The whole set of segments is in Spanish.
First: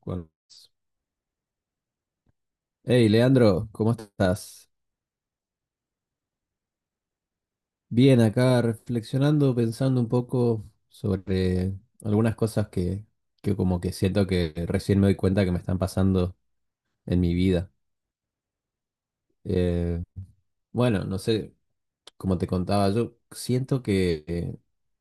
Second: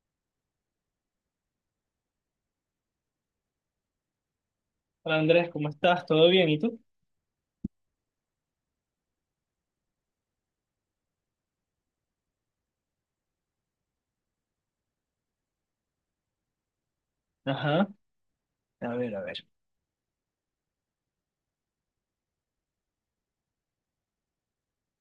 Cuervos. Hey, Leandro, ¿cómo estás? Hola Andrés, ¿cómo estás? ¿Todo bien? ¿Y tú? Bien, acá reflexionando, pensando un poco sobre algunas cosas que como que siento que recién me doy cuenta que me están pasando en mi vida. Ajá. A ver, a ver. Eh, bueno, no sé, como te contaba, yo siento que,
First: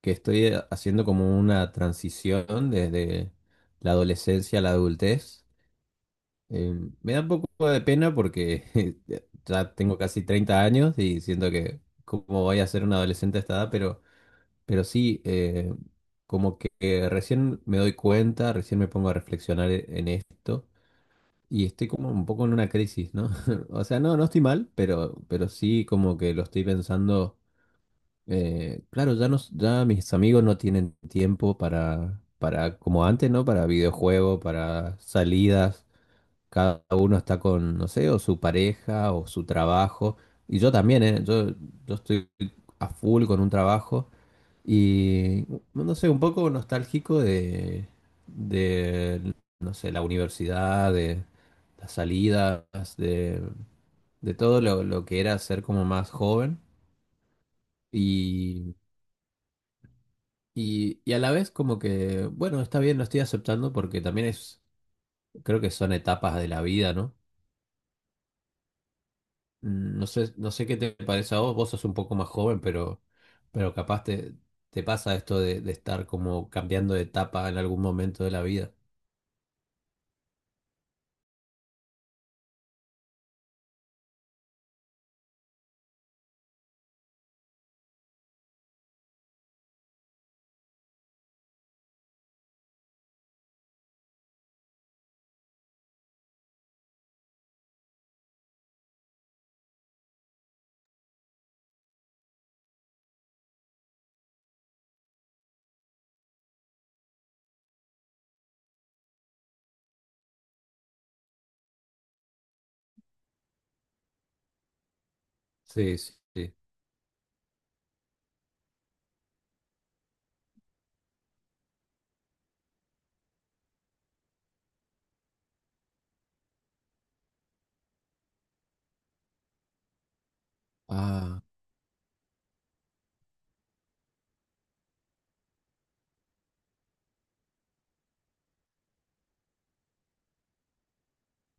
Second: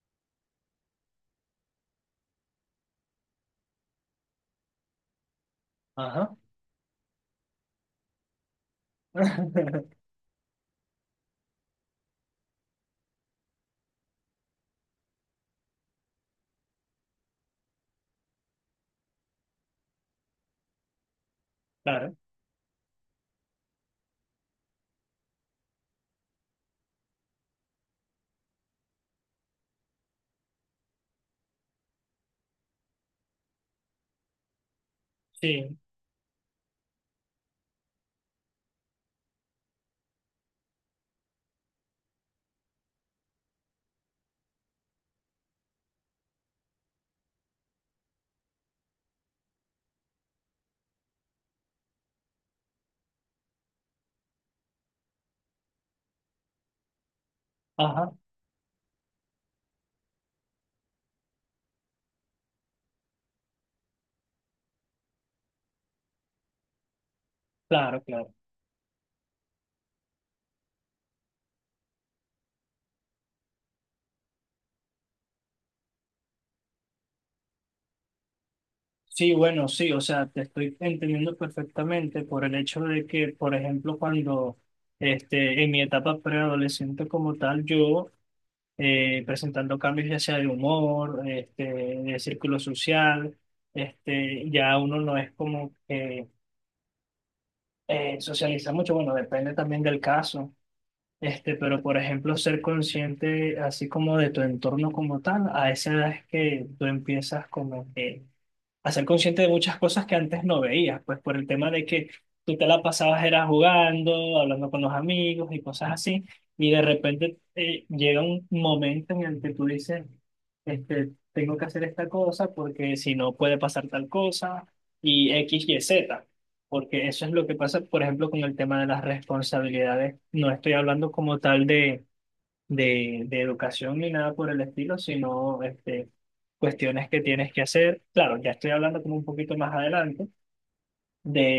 que estoy haciendo como una transición desde la adolescencia a la adultez. Ajá. Eh, Me da un poco de pena porque ya tengo casi 30 años y siento que como voy a ser un adolescente a esta edad, pero sí, como que recién me doy cuenta, recién me pongo a reflexionar en esto y estoy como Claro, un poco en una crisis, ¿no? O sea, no estoy mal, pero sí como que lo estoy pensando. Claro, ya, no, ya mis amigos no tienen tiempo para, como antes, ¿no? Para videojuegos, para sí. salidas. Cada uno está con, no sé, o su pareja o su trabajo. Y yo también, ¿eh? Yo estoy a full con un trabajo y, no sé, un poco nostálgico de no sé, la universidad, de las salidas, de, de todo lo que era ser como más joven. Ajá. Y, y a la vez como que, bueno, está bien, lo estoy aceptando porque también es, creo que son etapas de la vida, ¿no? Claro, claro. No sé, no sé qué te parece a vos, vos sos un poco más joven, pero capaz te pasa esto de estar como cambiando de etapa en algún momento de la vida. Sí, bueno, sí, o sea, te estoy entendiendo perfectamente por el hecho de que, por ejemplo, cuando este, en mi etapa preadolescente como tal, yo presentando cambios ya sea de humor, este, de círculo social, este, ya uno no es como que socializa mucho, bueno, depende también del caso. Este, pero por ejemplo, ser consciente así como de tu entorno como tal, a esa edad es que tú empiezas como que a ser consciente de muchas cosas que antes no veías, pues por el tema de que tú te la pasabas era jugando, hablando con los amigos y cosas Sí, sí, así, sí. y de repente llega un momento en el que tú dices, este, tengo que hacer esta cosa porque si no puede pasar tal cosa, y X, Y, Z. Porque eso es lo que pasa, por ejemplo, con el tema de las responsabilidades. No estoy hablando como Ah, tal de de educación ni nada por el estilo, sino este, cuestiones que tienes que hacer. Claro, ya estoy hablando como un poquito más adelante,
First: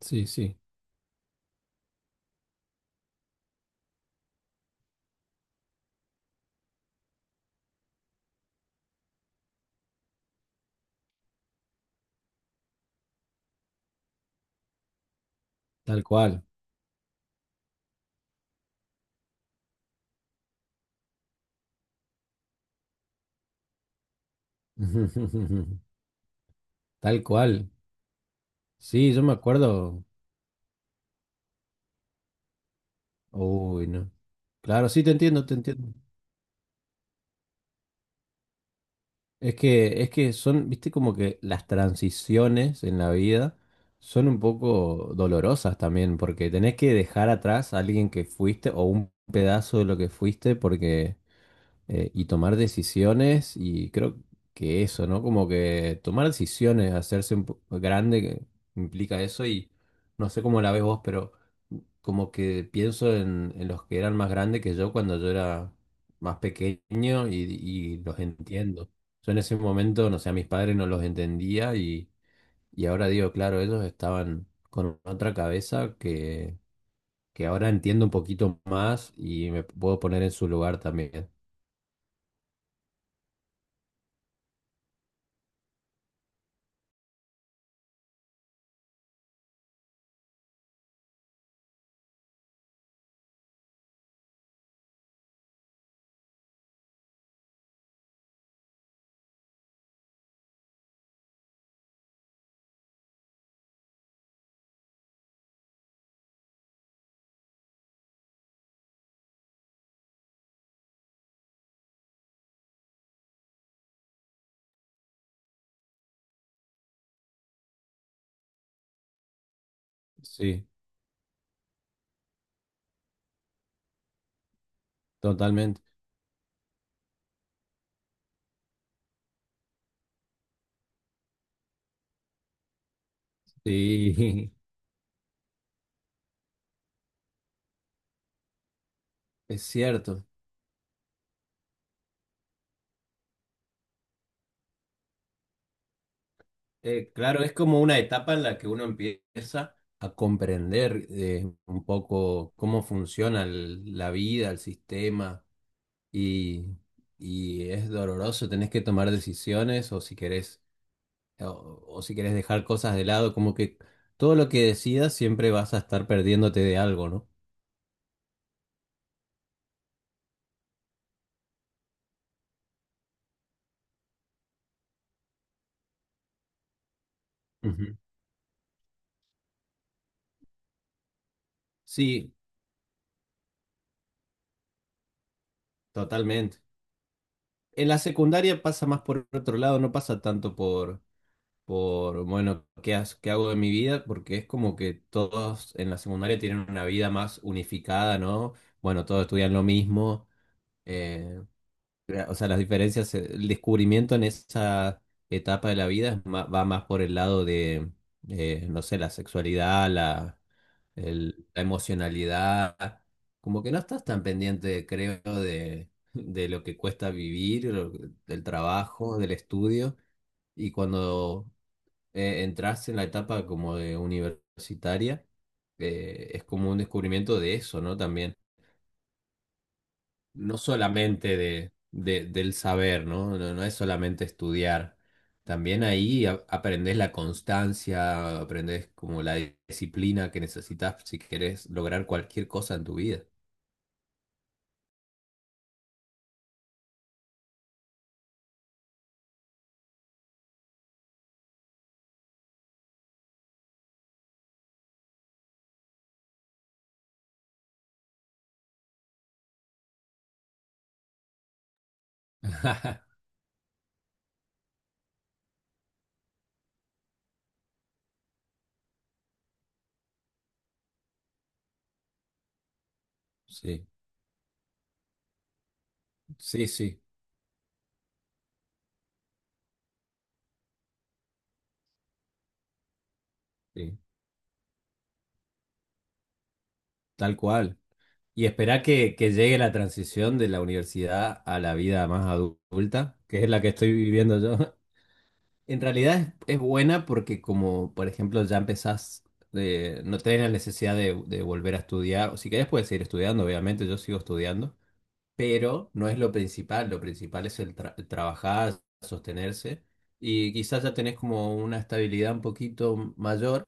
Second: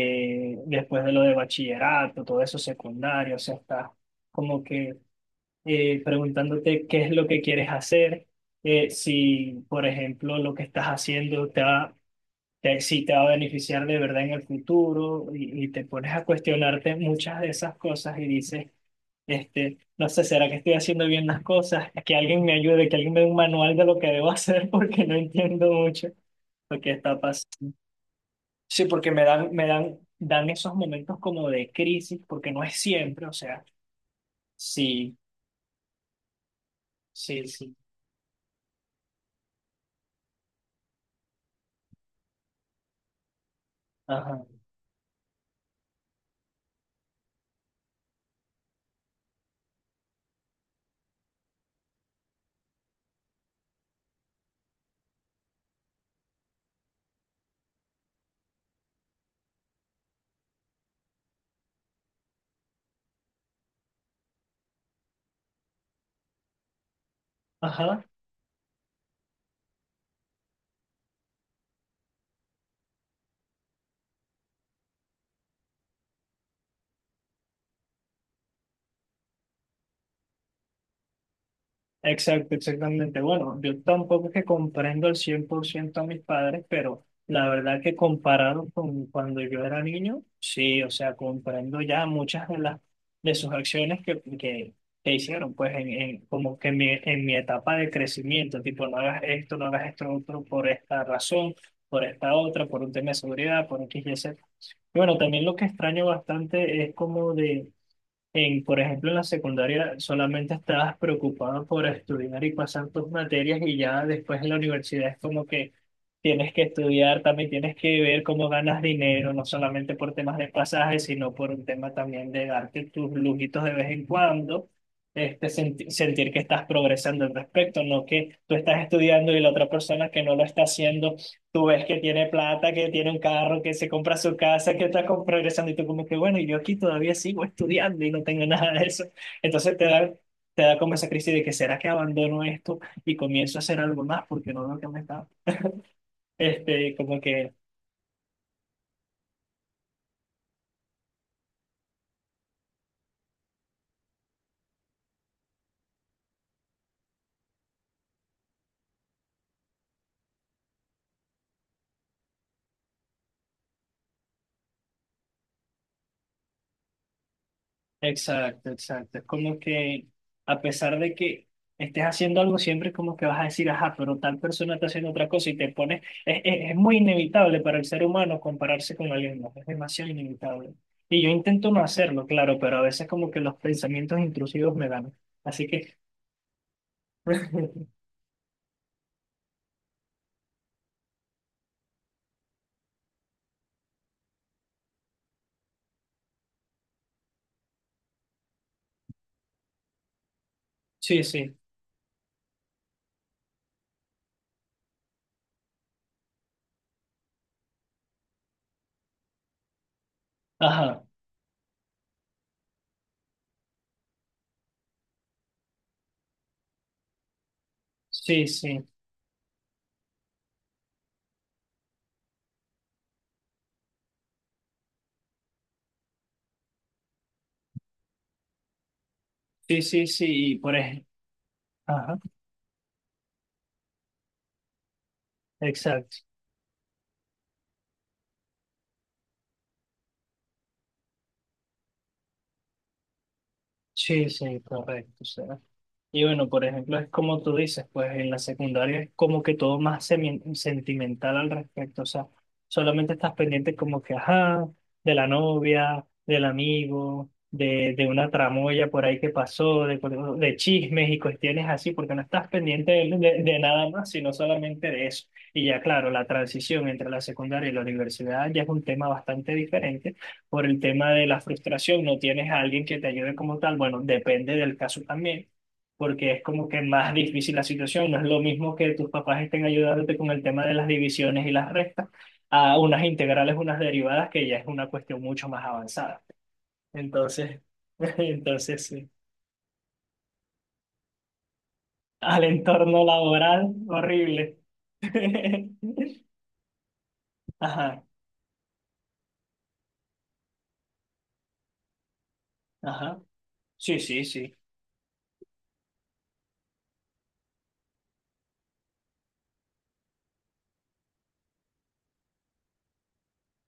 sí, sí, después de lo de bachillerato, todo eso secundario, o sea, estás como que preguntándote qué es lo que quieres hacer, si, por ejemplo, lo que estás haciendo te va... si te va a beneficiar de verdad en el futuro y te tal pones a cual. cuestionarte muchas de esas cosas y dices, este, no sé, ¿será que estoy haciendo bien las cosas? Que alguien me ayude, que alguien me dé un manual de lo que debo hacer porque no entiendo mucho lo que está Tal cual. pasando. Sí, porque Sí, yo me me dan, me dan, acuerdo. dan esos momentos como de crisis, porque no es siempre, o sea, Uy, no. Claro, sí, te sí, entiendo, te entiendo. sí, sí. Es que son, viste, como que las transiciones en la vida son un Ajá, poco dolorosas también, porque tenés que dejar atrás a alguien que fuiste o un pedazo de lo que fuiste, porque y tomar decisiones y creo que eso, ¿no? Como que tomar decisiones, hacerse un grande que implica eso y no sé cómo la ves vos, pero como que pienso en los que eran más grandes que yo cuando yo era más pequeño y ajá. los entiendo. Yo en ese momento, no sé, a mis padres no los entendía y ahora digo, claro, ellos estaban con otra cabeza que ahora entiendo un poquito más y me puedo poner en su lugar también. Exacto, exactamente. Bueno, yo tampoco es que comprendo al 100% a mis padres, pero la verdad que comparado con cuando yo era niño, sí, o sea, comprendo ya muchas de las de sus acciones que hicieron, pues en, como que en mi etapa de crecimiento, tipo, no hagas esto, no hagas esto otro por esta razón, por esta otra, por un tema de seguridad, por X y Z. Y bueno, también lo que extraño bastante es como de en, por ejemplo, en la secundaria solamente estabas preocupado por estudiar y pasar tus materias y ya después en la universidad es como que tienes que estudiar, también tienes que ver cómo ganas dinero, no solamente por temas de Sí. pasaje, sino por un tema también de darte tus lujitos de vez en cuando, este, Totalmente. Sentir que estás progresando al respecto, no que tú estás estudiando y la otra persona que no lo está haciendo. Tú ves que tiene plata, que tiene un carro, que se compra su Sí, casa, que está progresando y tú como que, bueno, y yo aquí todavía sigo estudiando y no tengo nada de eso. es Entonces te da, cierto. te da como esa crisis de que, ¿será que abandono esto y comienzo a hacer algo más porque no veo que me está? Este, como Claro, es que. como una etapa en la que uno empieza a comprender un poco cómo funciona la vida, el sistema, y, y es doloroso, tenés que tomar decisiones o, o si querés dejar cosas de lado, como que todo lo que decidas siempre vas a estar perdiéndote de algo, ¿no? Exacto, exacto. Es como que a pesar de que estés haciendo algo, siempre como que vas a decir, ajá, pero tal persona está haciendo otra cosa y te pones, es muy inevitable para el Ujú. ser humano compararse con alguien más, es demasiado inevitable. Y yo intento no hacerlo, Sí, claro, pero a veces como que los pensamientos intrusivos me ganan. Así que, totalmente. En la secundaria pasa más por otro lado, no pasa tanto por, bueno, qué, qué hago de mi vida, porque es como que todos en la secundaria tienen una vida más unificada, ¿no? Bueno, todos estudian lo mismo, sí, eh, sí, o sea, las diferencias, el descubrimiento en esa etapa de la vida es va más por el lado de, no sé, la sexualidad, ajá, la emocionalidad, como que no estás tan pendiente, creo, de lo que cuesta vivir, del sí, sí, trabajo, del estudio. Y cuando entras en la etapa como de universitaria, es como un descubrimiento de eso, ¿no? También, sí, sí, sí, y no por ejemplo, solamente de, ajá, del saber, ¿no? No, no es solamente estudiar. También exacto, ahí aprendes la constancia, aprendes como la disciplina que necesitas si querés lograr cualquier cosa en tu vida. sí, sí, correcto. O sea, y bueno, por ejemplo, es como tú dices, pues en la secundaria es como que todo más sentimental al respecto, o sea, solamente estás pendiente como que, ajá, de la novia, del amigo, de una tramoya por ahí que pasó, de, de chismes y cuestiones así, porque no estás pendiente de, de nada más, sino solamente de eso. Y ya claro, la transición entre la secundaria y la universidad ya es un tema bastante diferente por el tema de la frustración, no tienes a alguien que te ayude como tal, Sí, bueno, depende del caso también porque es sí, como que sí, más difícil la situación. No es lo mismo que tus papás estén ayudándote con el tema de las divisiones y las restas, a unas integrales, unas sí, derivadas, que ya es una cuestión mucho más avanzada. tal Entonces, cual. Y esperá entonces sí. Que llegue la transición de la universidad a la vida más Al entorno adulta, que es la que laboral, estoy viviendo horrible. yo. En realidad es buena porque como, Ajá, por ejemplo, ya empezás, no tenés la necesidad de volver a estudiar, o si querés puedes seguir ajá. estudiando, obviamente yo Sí, sigo sí, sí. estudiando, pero no es lo principal es el, el trabajar, sostenerse, y quizás ya tenés como una estabilidad un poquito mayor.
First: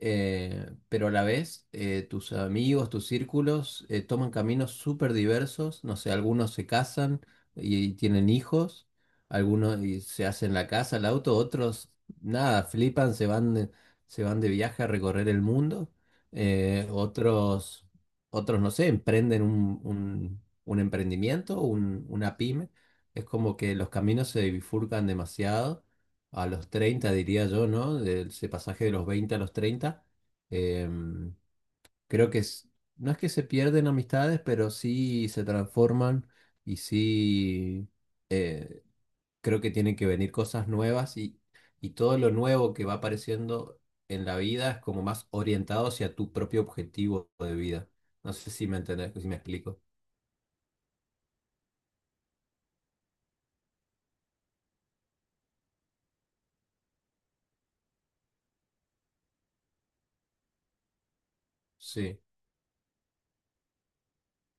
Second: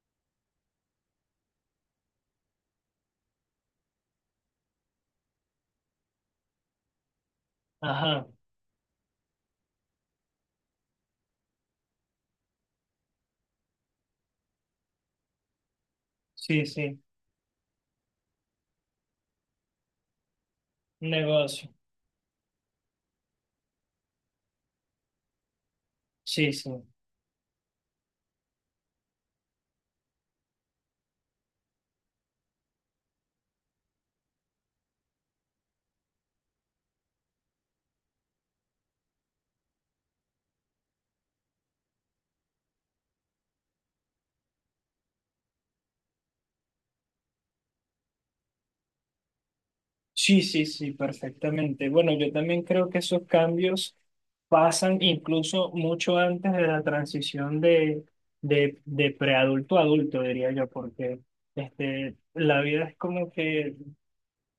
Pero a la vez tus amigos, tus círculos toman caminos súper diversos, no sé, algunos se casan y Ajá, tienen hijos, algunos y se hacen la casa, el auto, otros nada, flipan, se van de viaje a recorrer el mundo, sí, eh, sí. otros, otros, no sé, emprenden un Un emprendimiento, negocio. Una pyme, es como que los caminos se bifurcan demasiado a Sí, los sí. 30 diría yo, ¿no? De ese pasaje de los 20 a los 30. Em, Creo que no es que se pierden amistades, pero sí se transforman y sí eh, creo que tienen que venir cosas nuevas y todo lo nuevo que va apareciendo en la vida es como más orientado hacia tu propio objetivo de vida. No sé si me entendés, si me explico. Sí, sí, sí, perfectamente. Bueno, yo también creo que esos cambios pasan incluso mucho antes de la transición de, de preadulto a adulto, diría yo, porque este, Sí, la vida es como que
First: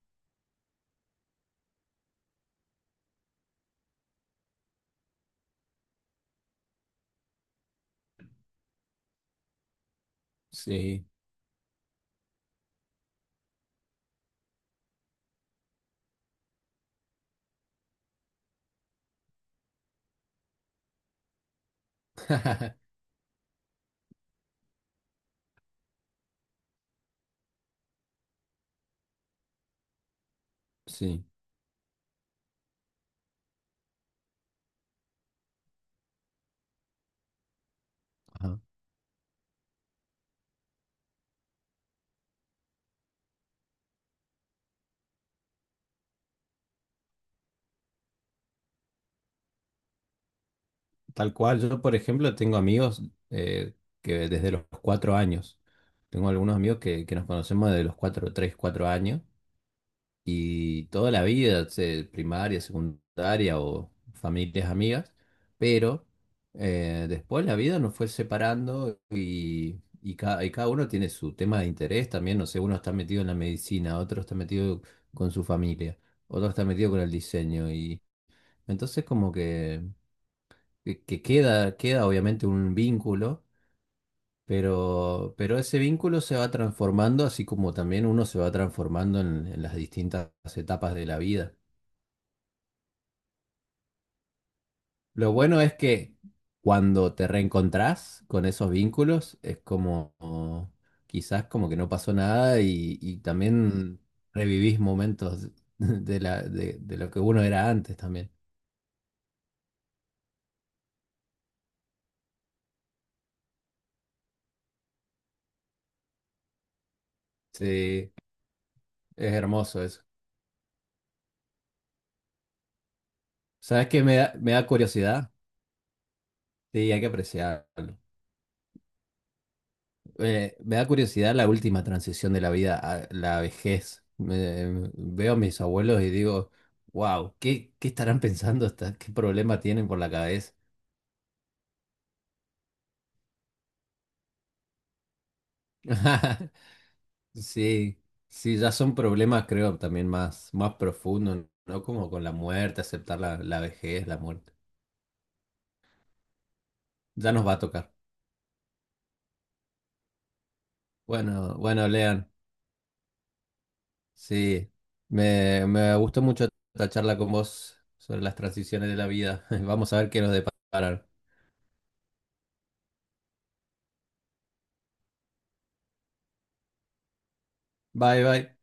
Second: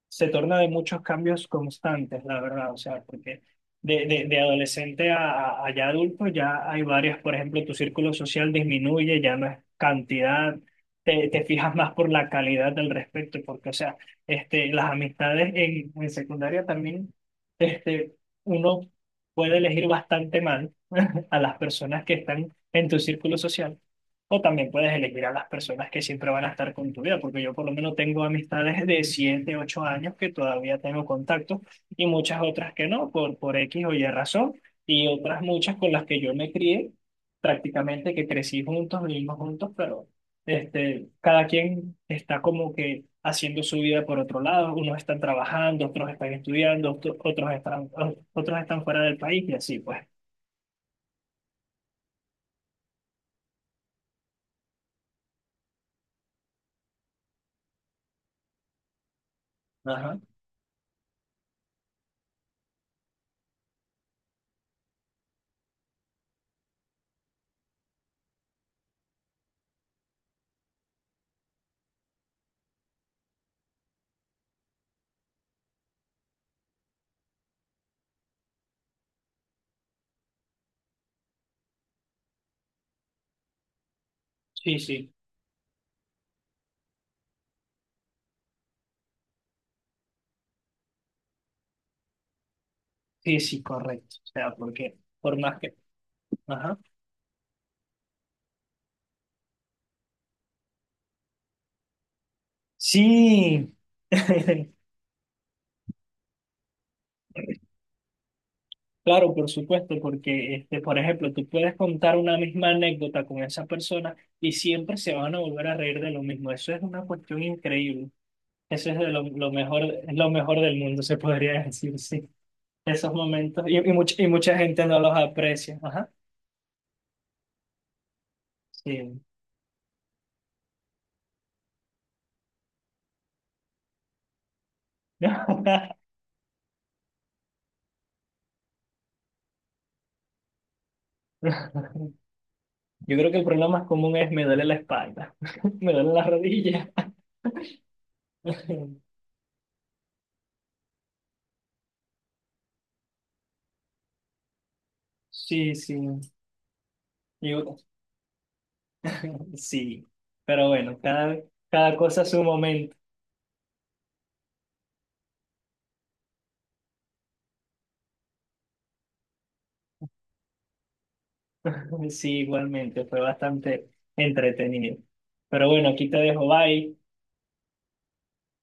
se torna de muchos cambios constantes, la verdad, o sea, porque de, de adolescente a, ya adulto ya hay varias, por ejemplo, tu círculo social disminuye, ya no es cantidad, sí, te fijas más por la calidad del respecto, porque, o sea, este, las amistades en secundaria también, este, uno puede elegir bastante mal a las personas que están en tu círculo social o también puedes elegir a las personas que siempre van a estar con tu vida, porque yo por lo menos tengo amistades de 7 8 años que todavía tengo sí. contacto y muchas otras que no, por X o Y razón, y otras muchas con las que yo me crié, prácticamente que Ajá. crecí juntos, vivimos juntos, pero este, cada quien está como que haciendo su vida por otro lado, unos están trabajando, otros están estudiando, otros están fuera del país y así pues. Tal cual, yo por ejemplo tengo amigos eh, que desde los 4 años, tengo algunos amigos que nos conocemos desde los 4, 3, 4 años Ajá. y toda la vida, primaria, secundaria o familias amigas, pero después la vida nos fue separando y, y cada uno tiene su tema de interés también, no sé, uno está metido en la medicina, otro está metido con su familia, otro está metido con el diseño y entonces como que queda obviamente un vínculo, Sí, sí, pero ese vínculo se va transformando, así como también uno se va transformando en las distintas etapas de la vida. sí, sí, correcto. O sea, porque... Lo Por más bueno es que, que Ajá. cuando te reencontrás con esos vínculos, es como quizás como que no pasó nada y, y Sí, también revivís momentos de de lo que uno era antes también. claro, por supuesto, porque, este, por ejemplo, tú puedes contar una misma anécdota con esa persona y siempre se van a volver a reír de lo mismo. Eso es una cuestión increíble. Sí, Eso es de lo, es lo hermoso mejor, eso. es lo mejor del mundo, se podría decir, sí. Esos momentos. Y, ¿Sabes y, qué mucha, y me mucha da gente no los curiosidad? aprecia. Ajá. Sí, hay que apreciarlo. Sí. Me da curiosidad la última transición de la vida a la vejez. Veo a mis abuelos y digo, wow, ¿qué estarán pensando? ¿Qué problema tienen por la cabeza? Yo creo que el problema más común es me duele la espalda, me duele la rodilla. Sí, sí, ya son problemas, creo, también más, más profundos, ¿no? Como con la muerte, aceptar la vejez, la muerte. Sí, sí. Ya nos va a Yo- tocar. Sí, pero bueno, cada, Bueno, bueno, cada cosa a Lean, su momento. sí, me gustó mucho esta charla con vos sobre las transiciones de la vida. Vamos a ver qué nos deparan. Sí, igualmente, fue bastante entretenido. Pero bueno, aquí te dejo, bye. Bye, bye.